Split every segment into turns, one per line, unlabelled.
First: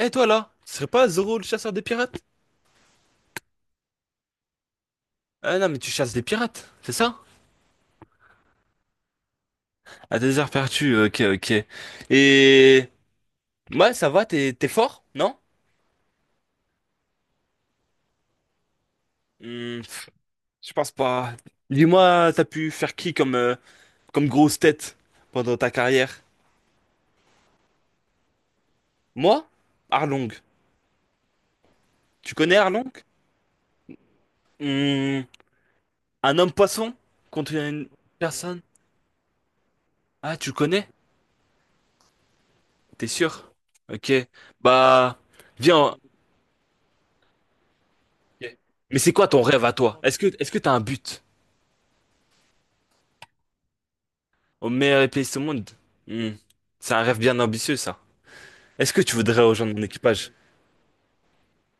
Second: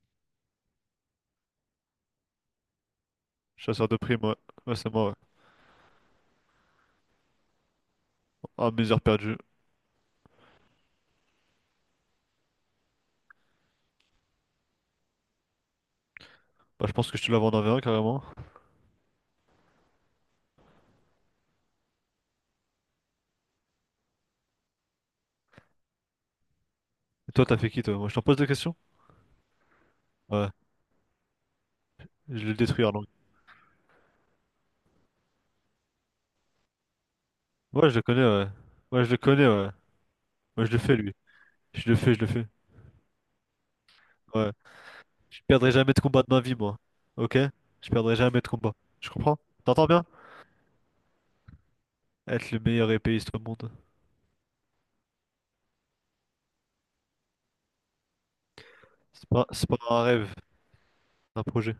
Eh toi là, tu serais pas Zoro le chasseur des pirates?
Chasseur de primes, ouais. Ouais, c'est moi, ouais.
Ah non mais tu chasses des pirates, c'est ça?
Ah, mes heures perdues.
À des heures perdues, ok ok. Et ouais ça va, t'es fort, non?
Bah, je pense que je te la vends en V1 carrément.
Hmm, pff, je pense pas. Dis-moi, t'as pu faire qui comme comme grosse tête pendant ta carrière?
Et toi, t'as fait qui, toi? Moi, je t'en pose des questions?
Moi? Arlong.
Ouais.
Tu
Je le
connais
détruis,
Arlong?
Arlong.
Hmm, un homme poisson contre une
Ouais, je le connais, ouais.
personne?
Ouais, je le connais, ouais.
Ah tu le
Moi, je le
connais?
fais, lui. Je le fais, je le fais.
T'es sûr? Ok.
Ouais.
Bah
Je perdrai
viens.
jamais de combat de ma vie, moi. Ok? Je perdrai jamais de
Ok.
combat.
Mais
Tu
c'est quoi
comprends?
ton rêve à
T'entends
toi?
bien?
Est-ce que t'as un but?
Être le meilleur épéiste au monde.
Au meilleur épéiste au monde? Hmm. C'est un rêve bien ambitieux, ça. Est-ce que tu
C'est
voudrais
pas, c'est
rejoindre
pas
mon
un
équipage?
rêve, c'est un projet.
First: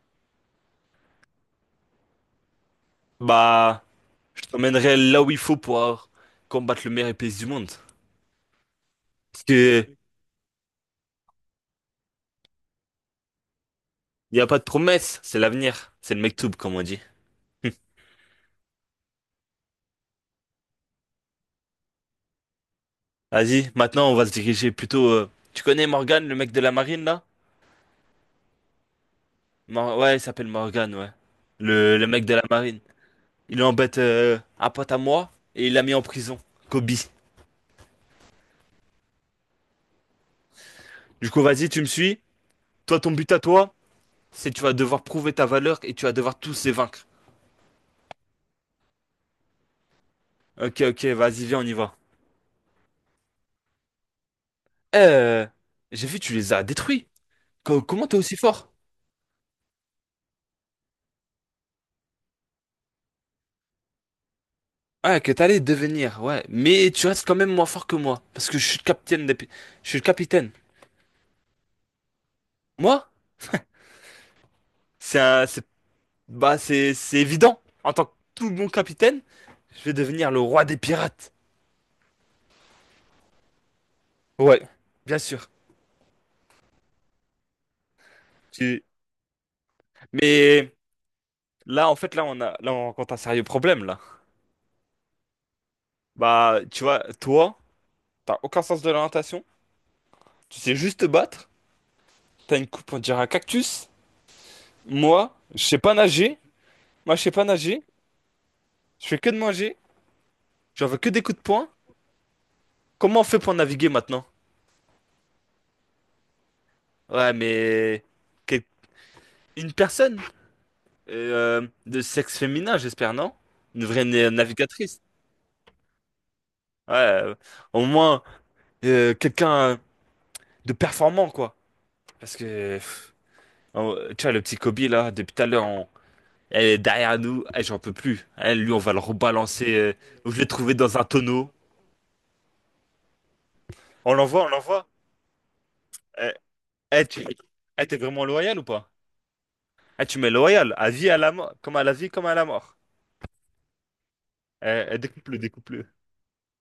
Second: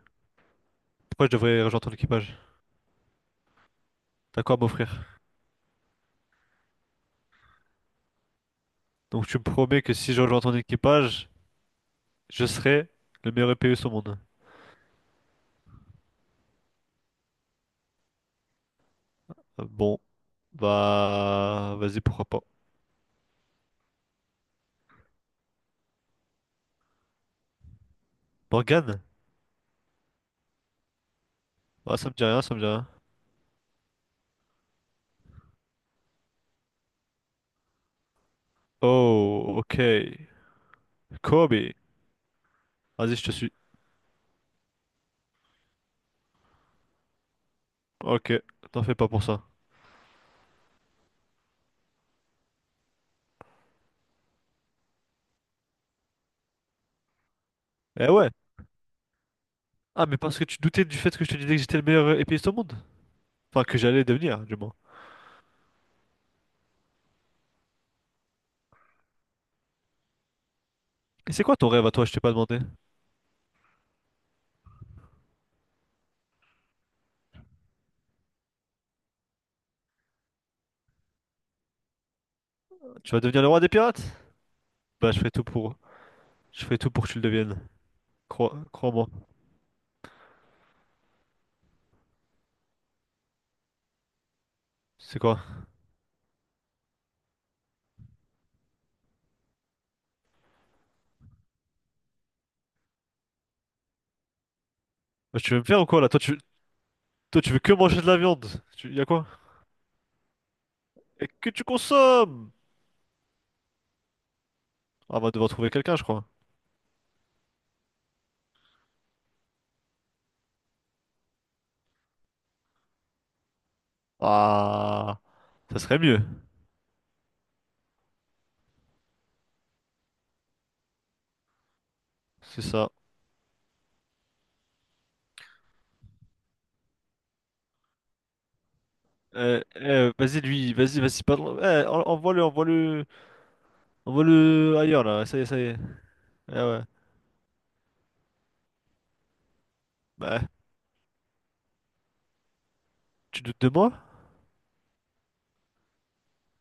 Pourquoi je devrais rejoindre ton équipage?
Bah, je
T'as quoi à
t'emmènerai
m'offrir?
là où il faut pour combattre le meilleur épéiste du monde.
Donc, tu
Parce
me promets que
que
si je rejoins ton équipage, je serai le meilleur épéiste au monde.
il n'y a pas de promesse, c'est l'avenir. C'est le mektoub, comme on dit. Hmm.
Bon, bah, vas-y, pourquoi pas.
Vas-y, maintenant on va se diriger plutôt. Tu connais Morgan, le mec de la marine là?
Morgane?
Ouais, il s'appelle Morgan, ouais.
Ah,
Le
ça me dit
mec de
rien,
la
ça me dit
marine.
rien.
Il embête un pote à moi et il l'a mis en prison. Kobe.
Oh, ok.
Du coup, vas-y,
Kobe.
tu me suis. Toi, ton
Vas-y, je
but
te
à
suis.
toi, c'est tu vas devoir prouver ta valeur et tu vas devoir tous les vaincre.
Ok, t'en fais pas pour ça.
Ok, ok, vas-y, viens, on y va. Euh, j'ai vu, tu les as détruits. Comment
Eh
t'es
ouais.
aussi fort?
Ah, mais parce que tu doutais du fait que je te disais que j'étais le meilleur épéiste au monde. Enfin, que j'allais devenir, du moins.
Ah, que t'allais devenir, ouais. Mais tu restes quand même moins fort que moi. Parce que je suis le capitaine des... Je suis le capitaine.
Et c'est quoi ton rêve à toi, je t'ai pas demandé?
Moi? C'est un... c'est- Bah, c'est... C'est évident. En tant que tout bon capitaine, je vais devenir le roi des pirates.
Tu vas devenir le roi des pirates?
Ouais,
Bah, je
bien
ferai tout
sûr.
pour. Je ferai tout pour que tu le deviennes. Crois,
Tu-
crois-moi.
Mais là, en fait, là, on a... Là, on rencontre un sérieux problème, là.
C'est quoi?
Bah, tu vois, toi, t'as aucun sens de l'orientation. Tu sais juste te battre. T'as une coupe, on dirait un cactus. Moi,
Bah, tu veux
je
me
sais
faire ou
pas
quoi, là? Toi, tu,
nager. Moi, je sais
toi,
pas
tu veux que
nager.
manger de la viande. Y a
Je fais
quoi?
que de manger. J'en veux que des
Et
coups de
que tu
poing.
consommes!
Comment on fait pour naviguer maintenant?
Ah, on va devoir trouver quelqu'un, je crois.
Ouais, mais... quel- Une personne de sexe féminin, j'espère, non? Une vraie navigatrice.
Ah, ça serait mieux.
Ouais, au moins quelqu'un de performant, quoi. Parce
C'est
que...
ça.
Tu vois, le petit Kobe, là, depuis tout à l'heure, elle est derrière nous. Eh, j'en peux plus. Eh, lui, on va le rebalancer. Je vais
Vas-y,
le
lui,
trouver dans
vas-y,
un
vas-y,
tonneau.
pardon. Eh, envoie-le, envoie-le,
On l'envoie, on
envoie-le
l'envoie.
ailleurs, là. Ça y est.
Eh,
Ah ouais.
eh, tu... eh, t'es vraiment loyal ou pas? Eh, tu mets
Bah,
loyal, à vie, à la mort, comme à la vie, comme à la mort.
tu doutes de moi?
Eh, eh, découpe-le, découpe-le.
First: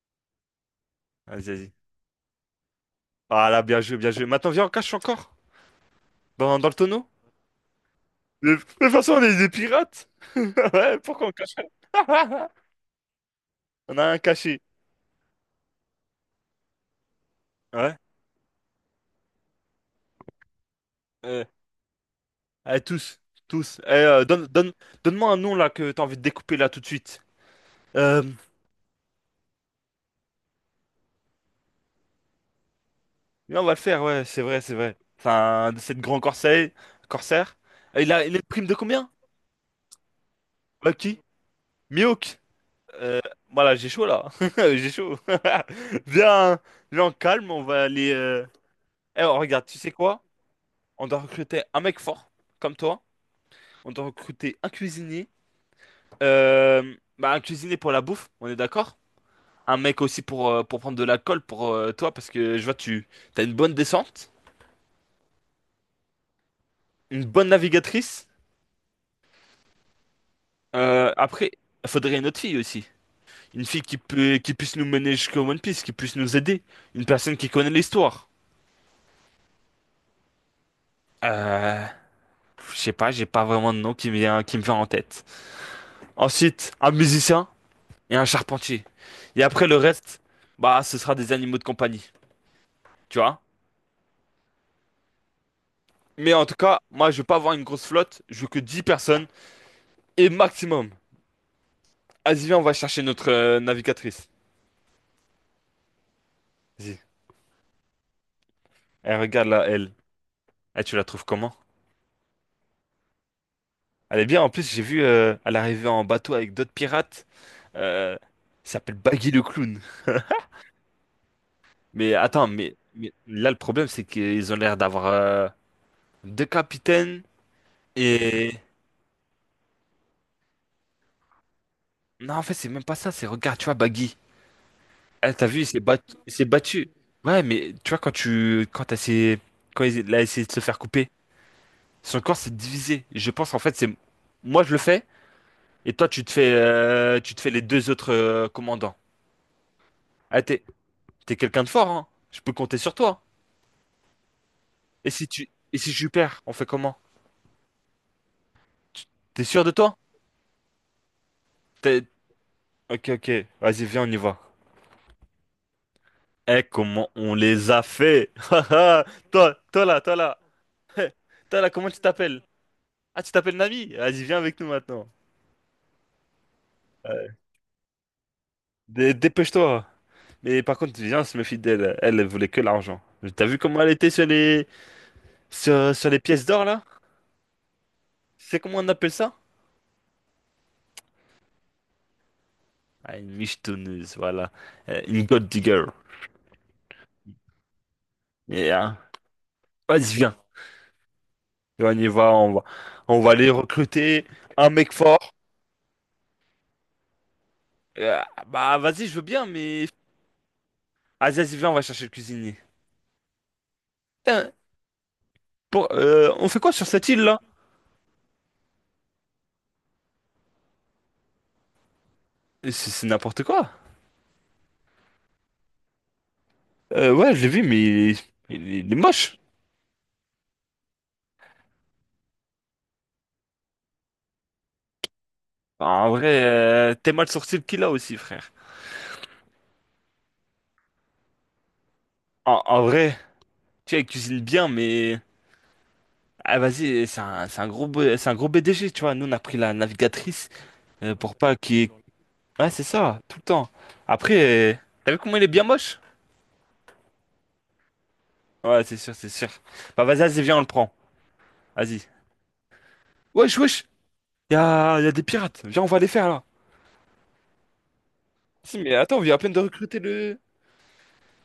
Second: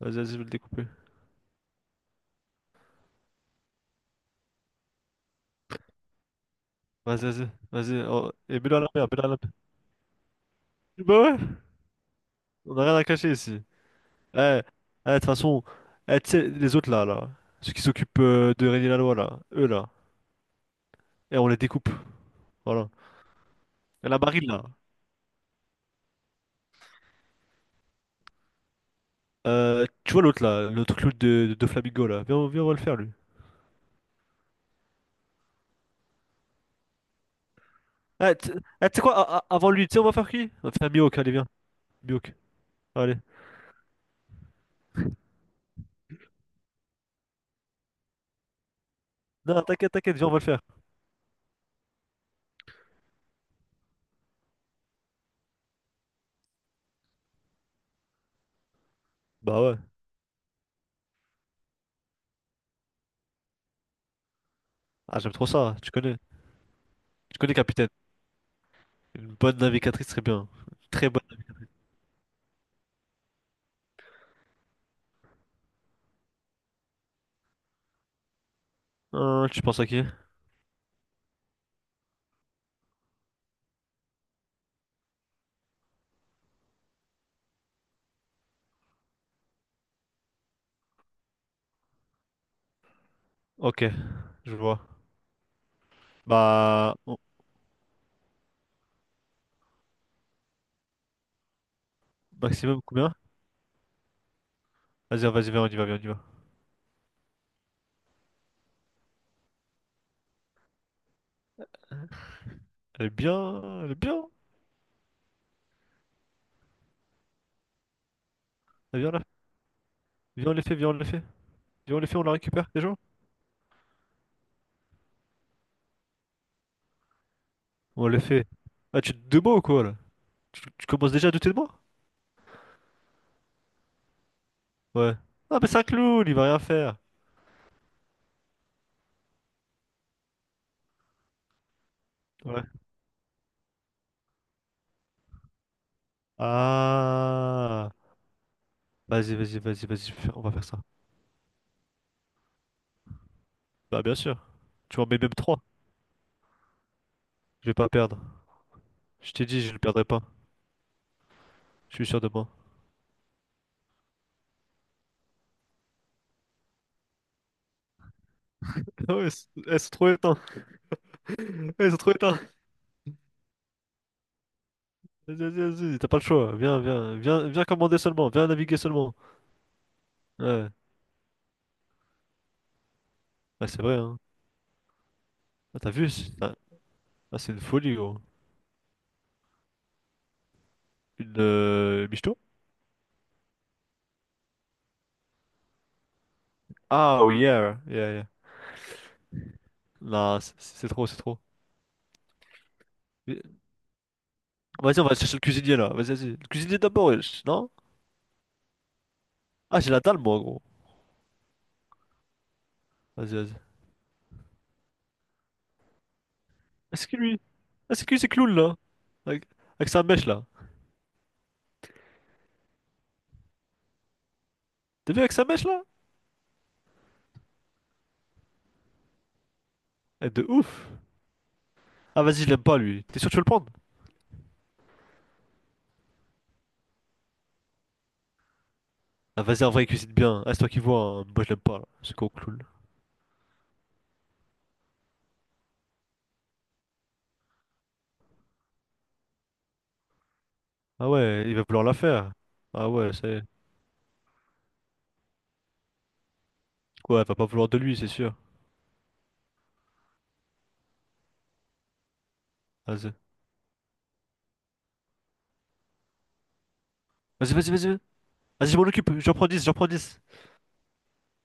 Vas-y, vas-y, je vais le découper.
Vas-y, vas-y. Ah là, bien joué, bien joué. Maintenant, viens, on cache encore dans le tonneau.
Vas-y, vas-y, vas-y. Oh,
De
et mets-le à la
toute
mer,
façon,
mets-le
on
à
est
la
des
mer.
pirates. Ouais,
Bah
pourquoi on
ouais,
cache?
on a rien à cacher ici.
On a un
Eh,
caché.
eh, de toute façon, eh, tu sais, les autres là, là, ceux qui
Ouais.
s'occupent de régner la loi, là, eux là, et
Eh,
on les découpe.
eh,
Voilà.
tous, tous. Eh,
Et la
donne,
marine là.
donne, donne-moi un nom là que t'as envie de découper là tout de suite. Euh,
Tu vois l'autre là, le truc de Flamingo là. Viens, viens, on va le faire, lui.
Viens, on va le faire, ouais, c'est vrai, c'est vrai. Enfin, de cette grand corsaire. Eh, Il a, il
Ah,
a une
tu
prime de
ah, tu sais
combien?
quoi, avant de lui, tu sais, on va faire qui? On va faire
Bah,
Mihawk,
qui?
allez, viens. Mihawk,
Miouk!
allez.
Euh, voilà, j'ai chaud là. J'ai chaud. Viens, viens en calme, on va aller. Eh, oh,
Non,
regarde, tu sais
t'inquiète, t'inquiète,
quoi?
viens, on va le faire.
On doit recruter un mec fort, comme toi. On doit recruter un cuisinier. Bah, un cuisinier pour la bouffe, on est d'accord?
Bah ouais.
Un mec aussi pour prendre de la colle pour toi, parce que je vois, tu as une bonne descente,
Ah, j'aime trop ça, tu connais.
une
Tu
bonne
connais, capitaine.
navigatrice.
Une bonne navigatrice, très bien. Très bonne.
Après, il faudrait une autre fille aussi. Une fille qui peut, qui puisse nous mener jusqu'au One Piece, qui puisse nous aider. Une personne qui connaît l'histoire.
Hein, tu penses à qui?
Euh, je sais pas, j'ai pas vraiment de nom qui me vient en tête. Ensuite, un musicien et un charpentier. Et après le reste, bah ce sera des animaux de compagnie, tu vois.
Ok, je vois.
Mais en tout cas,
Bah,
moi je veux pas avoir une grosse flotte, je veux que 10 personnes et maximum. Vas-y, viens, on va
maximum
chercher
combien?
notre navigatrice.
Vas-y, hein, vas-y, viens, on y va, viens, on y va.
Vas-y. Elle regarde là, elle. Eh, tu la trouves comment?
Elle est bien, elle est
Elle
bien.
est bien, en plus j'ai vu, elle arrivait en bateau avec d'autres pirates. Euh, il s'appelle
Elle vient là.
Baggy le clown.
Viens, on les fait, viens, on les fait. Viens, on les
Mais
fait, on la
attends,
récupère,
mais,
déjà.
mais là le problème c'est qu'ils ont l'air d'avoir deux capitaines
On les fait.
et...
Ah, tu te de moi ou quoi, là? Tu commences déjà à douter de moi?
Non, en fait, c'est même pas ça. C'est, regarde, tu vois, Baggy.
Ouais.
Eh, t'as
Ah,
vu, il
mais c'est
s'est
un
battu.
clown,
Il
il
s'est
va rien
battu.
faire.
Ouais, mais tu vois, quand tu... Quand t'as essayé... Quand il a essayé de se faire couper, son corps s'est divisé. Je pense, en fait, c'est... Moi, je le fais. Et toi, tu te fais les deux
Ah.
autres commandants.
Vas-y, vas-y, vas-y, vas-y, on
Ah,
va
t'es...
faire ça.
T'es quelqu'un de fort, hein. Je peux compter sur toi.
Bah, bien sûr. Tu m'en
Et
mets
si
même
tu...
3.
Et si je perds, on fait comment?
Je vais pas perdre.
Tu-
Je
T'es
t'ai dit,
sûr de
je ne
toi?
perdrai pas. Je
T'es-
suis sûr de moi.
Ok, ok. Vas-y, viens, on y va. Eh, comment on les a fait!
Ah ouais,
Toi,
elles
toi
sont
là,
trop
toi là.
éteintes.
Toi là, comment
Elles sont
tu
trop éteintes.
t'appelles? Ah, tu t'appelles Nami? Vas-y, viens avec nous maintenant.
Vas-y, vas-y, vas-y, t'as pas le choix. Viens, viens,
Euh,
viens, viens commander seulement. Viens naviguer
dé-
seulement.
dépêche-toi. Mais
Ouais,
par contre, viens, se méfie d'elle. Elle, elle voulait que l'argent. T'as vu
ouais,
comment
c'est
elle
vrai,
était
hein. Ah, t'as vu?
sur les
C'est
pièces
ah,
d'or là?
ah, c'est une folie, gros.
C'est comment on appelle ça?
Une michto?
Ah, une michetonneuse, voilà. Une gold digger.
Ah, oui, yeah, yeah, yeah.
Et, hein, vas-y, viens.
Non, c'est trop, c'est trop.
Et on y va, on va
Mais-
aller recruter un mec
Vas-y, on va
fort.
chercher le cuisinier là. Vas-y, vas-y. Le cuisinier d'abord, wesh, non?
Euh, Bah, vas-y, je veux bien,
Ah,
mais.
j'ai la dalle, moi, gros.
Vas-y, vas-y, viens, on va chercher le cuisinier.
Vas-y, vas-y.
Putain, on fait quoi sur
Est-ce
cette
que
île là?
lui. Est-ce que lui, c'est clown là? Avec, avec sa mèche là.
C'est n'importe quoi.
T'as vu avec sa mèche là?
Ouais, je l'ai vu, mais il est moche.
Eh, de ouf! Ah vas-y, je l'aime pas lui. T'es sûr que tu veux le prendre?
En vrai, t'es mal sorti le qu'il a aussi, frère.
Ah vas-y, en vrai, il cuisine bien. Ah, c'est toi qui vois, hein. Moi je l'aime pas là. Ce con
En,
clown.
en vrai, tu vois, il cuisine bien, mais... Ah, vas-y, c'est un gros BDG tu vois. Nous, on a pris la navigatrice.
Ah
Pour
ouais, il
pas
va
qu'il... y
vouloir
ait-
la faire.
Ouais, c'est
Ah ouais,
ça, tout
c'est.
le temps. Après, t'as vu comment il est bien moche?
Ouais, elle va pas vouloir de lui, c'est sûr.
Ouais, c'est sûr, c'est sûr. Bah, vas-y, vas-y, viens, on le prend. Vas-y.
Vas-y.
Wesh, wesh, y a des pirates. Viens, on va les faire, là.
Vas-y, vas-y, vas-y. Vas-y, je
Si,
m'en
mais
occupe.
attends, on
J'en
vient à
prends
peine de
10, j'en prends
recruter
dix.
le...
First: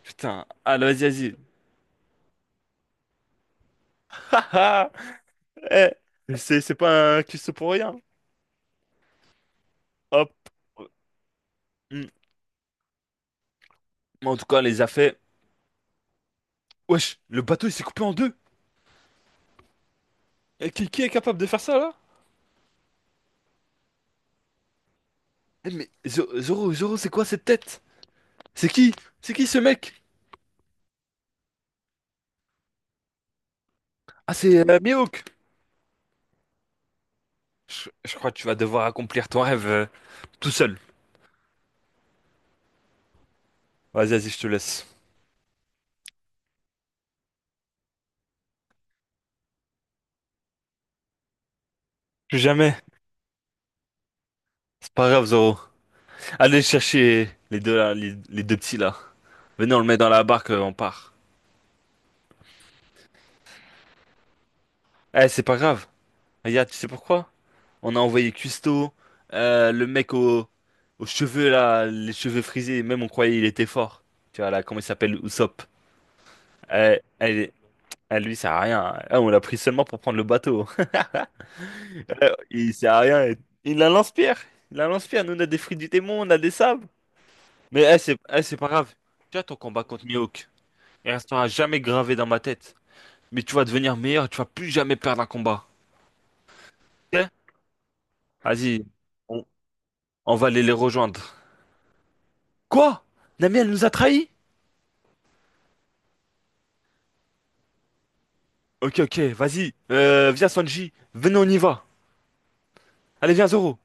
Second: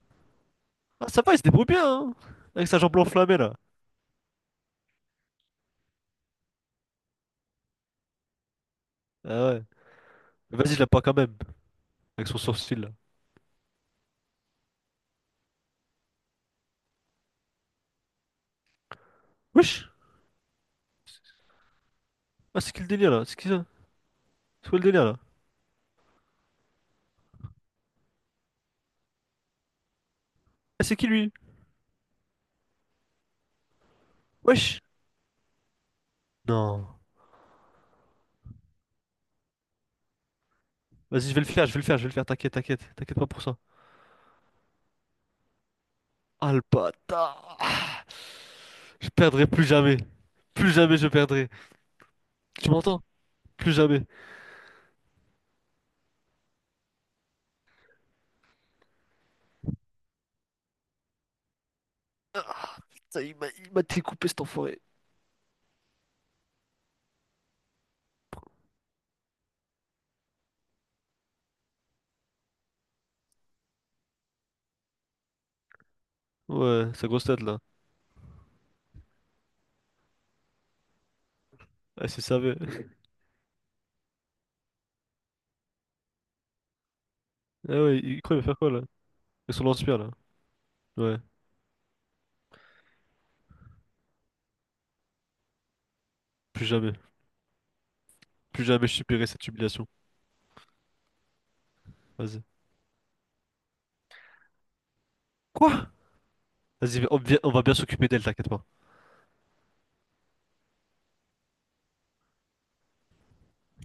Putain, allez,
Ah ça va,
vas-y,
il se débrouille bien, hein. Avec sa jambe enflammée là.
vas-y. Eh, c'est pas un cuistot pour rien.
Ah ouais.
Hop.
Mais vas-y, je l'aime pas quand même.
Hmm.
Avec son sourcil là.
Mais en tout cas, on les a fait. Wesh, le bateau il s'est coupé en deux.
Wesh!
Eh, qui est capable de faire ça là?
Ah c'est qui le délire là? C'est qui ça? C'est quoi le délire là?
Eh, mais Zoro, Zoro, c'est quoi cette tête? C'est qui? C'est qui ce mec?
Ah c'est qui lui?
Ah, c'est
Wesh!
Mihawk.
Non.
Je crois que tu vas devoir accomplir ton rêve tout seul.
Vas-y, je vais le faire, je vais le faire, je vais le faire, t'inquiète, t'inquiète, t'inquiète pas pour ça.
Vas-y, vas-y, je te laisse.
Ah le bâtard! Je perdrai plus jamais. Plus jamais je perdrai.
Plus
Tu
jamais.
m'entends? Plus jamais.
C'est pas grave, Zoro. Allez chercher les deux là, les deux petits là. Venez, on le met dans la barque, on part.
Ah, ça, il m'a découpé cet enfoiré.
Eh, c'est pas grave. Regarde, tu sais pourquoi? On a envoyé Custo, le mec aux cheveux là, les cheveux frisés, même on croyait il était fort. Tu vois là, comment il s'appelle, Usopp.
Ouais,
Euh,
sa grosse tête
elle-
là.
elle, lui, sert à rien. Ah, on l'a pris seulement pour prendre le bateau.
Ah, c'est savait.
Il sert à rien. Il a un lance-pierre. Il a un lance-pierre. Nous, on a des fruits du démon, on a des sables.
Ah
Mais
ouais, il croit il va
c'est
faire
pas
quoi là?
grave. Tu vois, ton
Avec son
combat
lance-pierre
contre
là.
Mihawk, il
Ouais,
restera jamais gravé dans ma tête. Mais tu vas devenir meilleur, tu vas plus jamais perdre un combat.
plus jamais.
Ok.
Plus
Vas-y,
jamais je subirai
on,
cette humiliation.
on va aller les rejoindre.
Vas-y.
Quoi? Nami, elle nous a trahis?
Quoi? Vas-y, on va bien s'occuper d'elle, t'inquiète pas.
Ok, ok, vas-y. Viens Sanji. Venez, on y va. Allez, viens Zoro.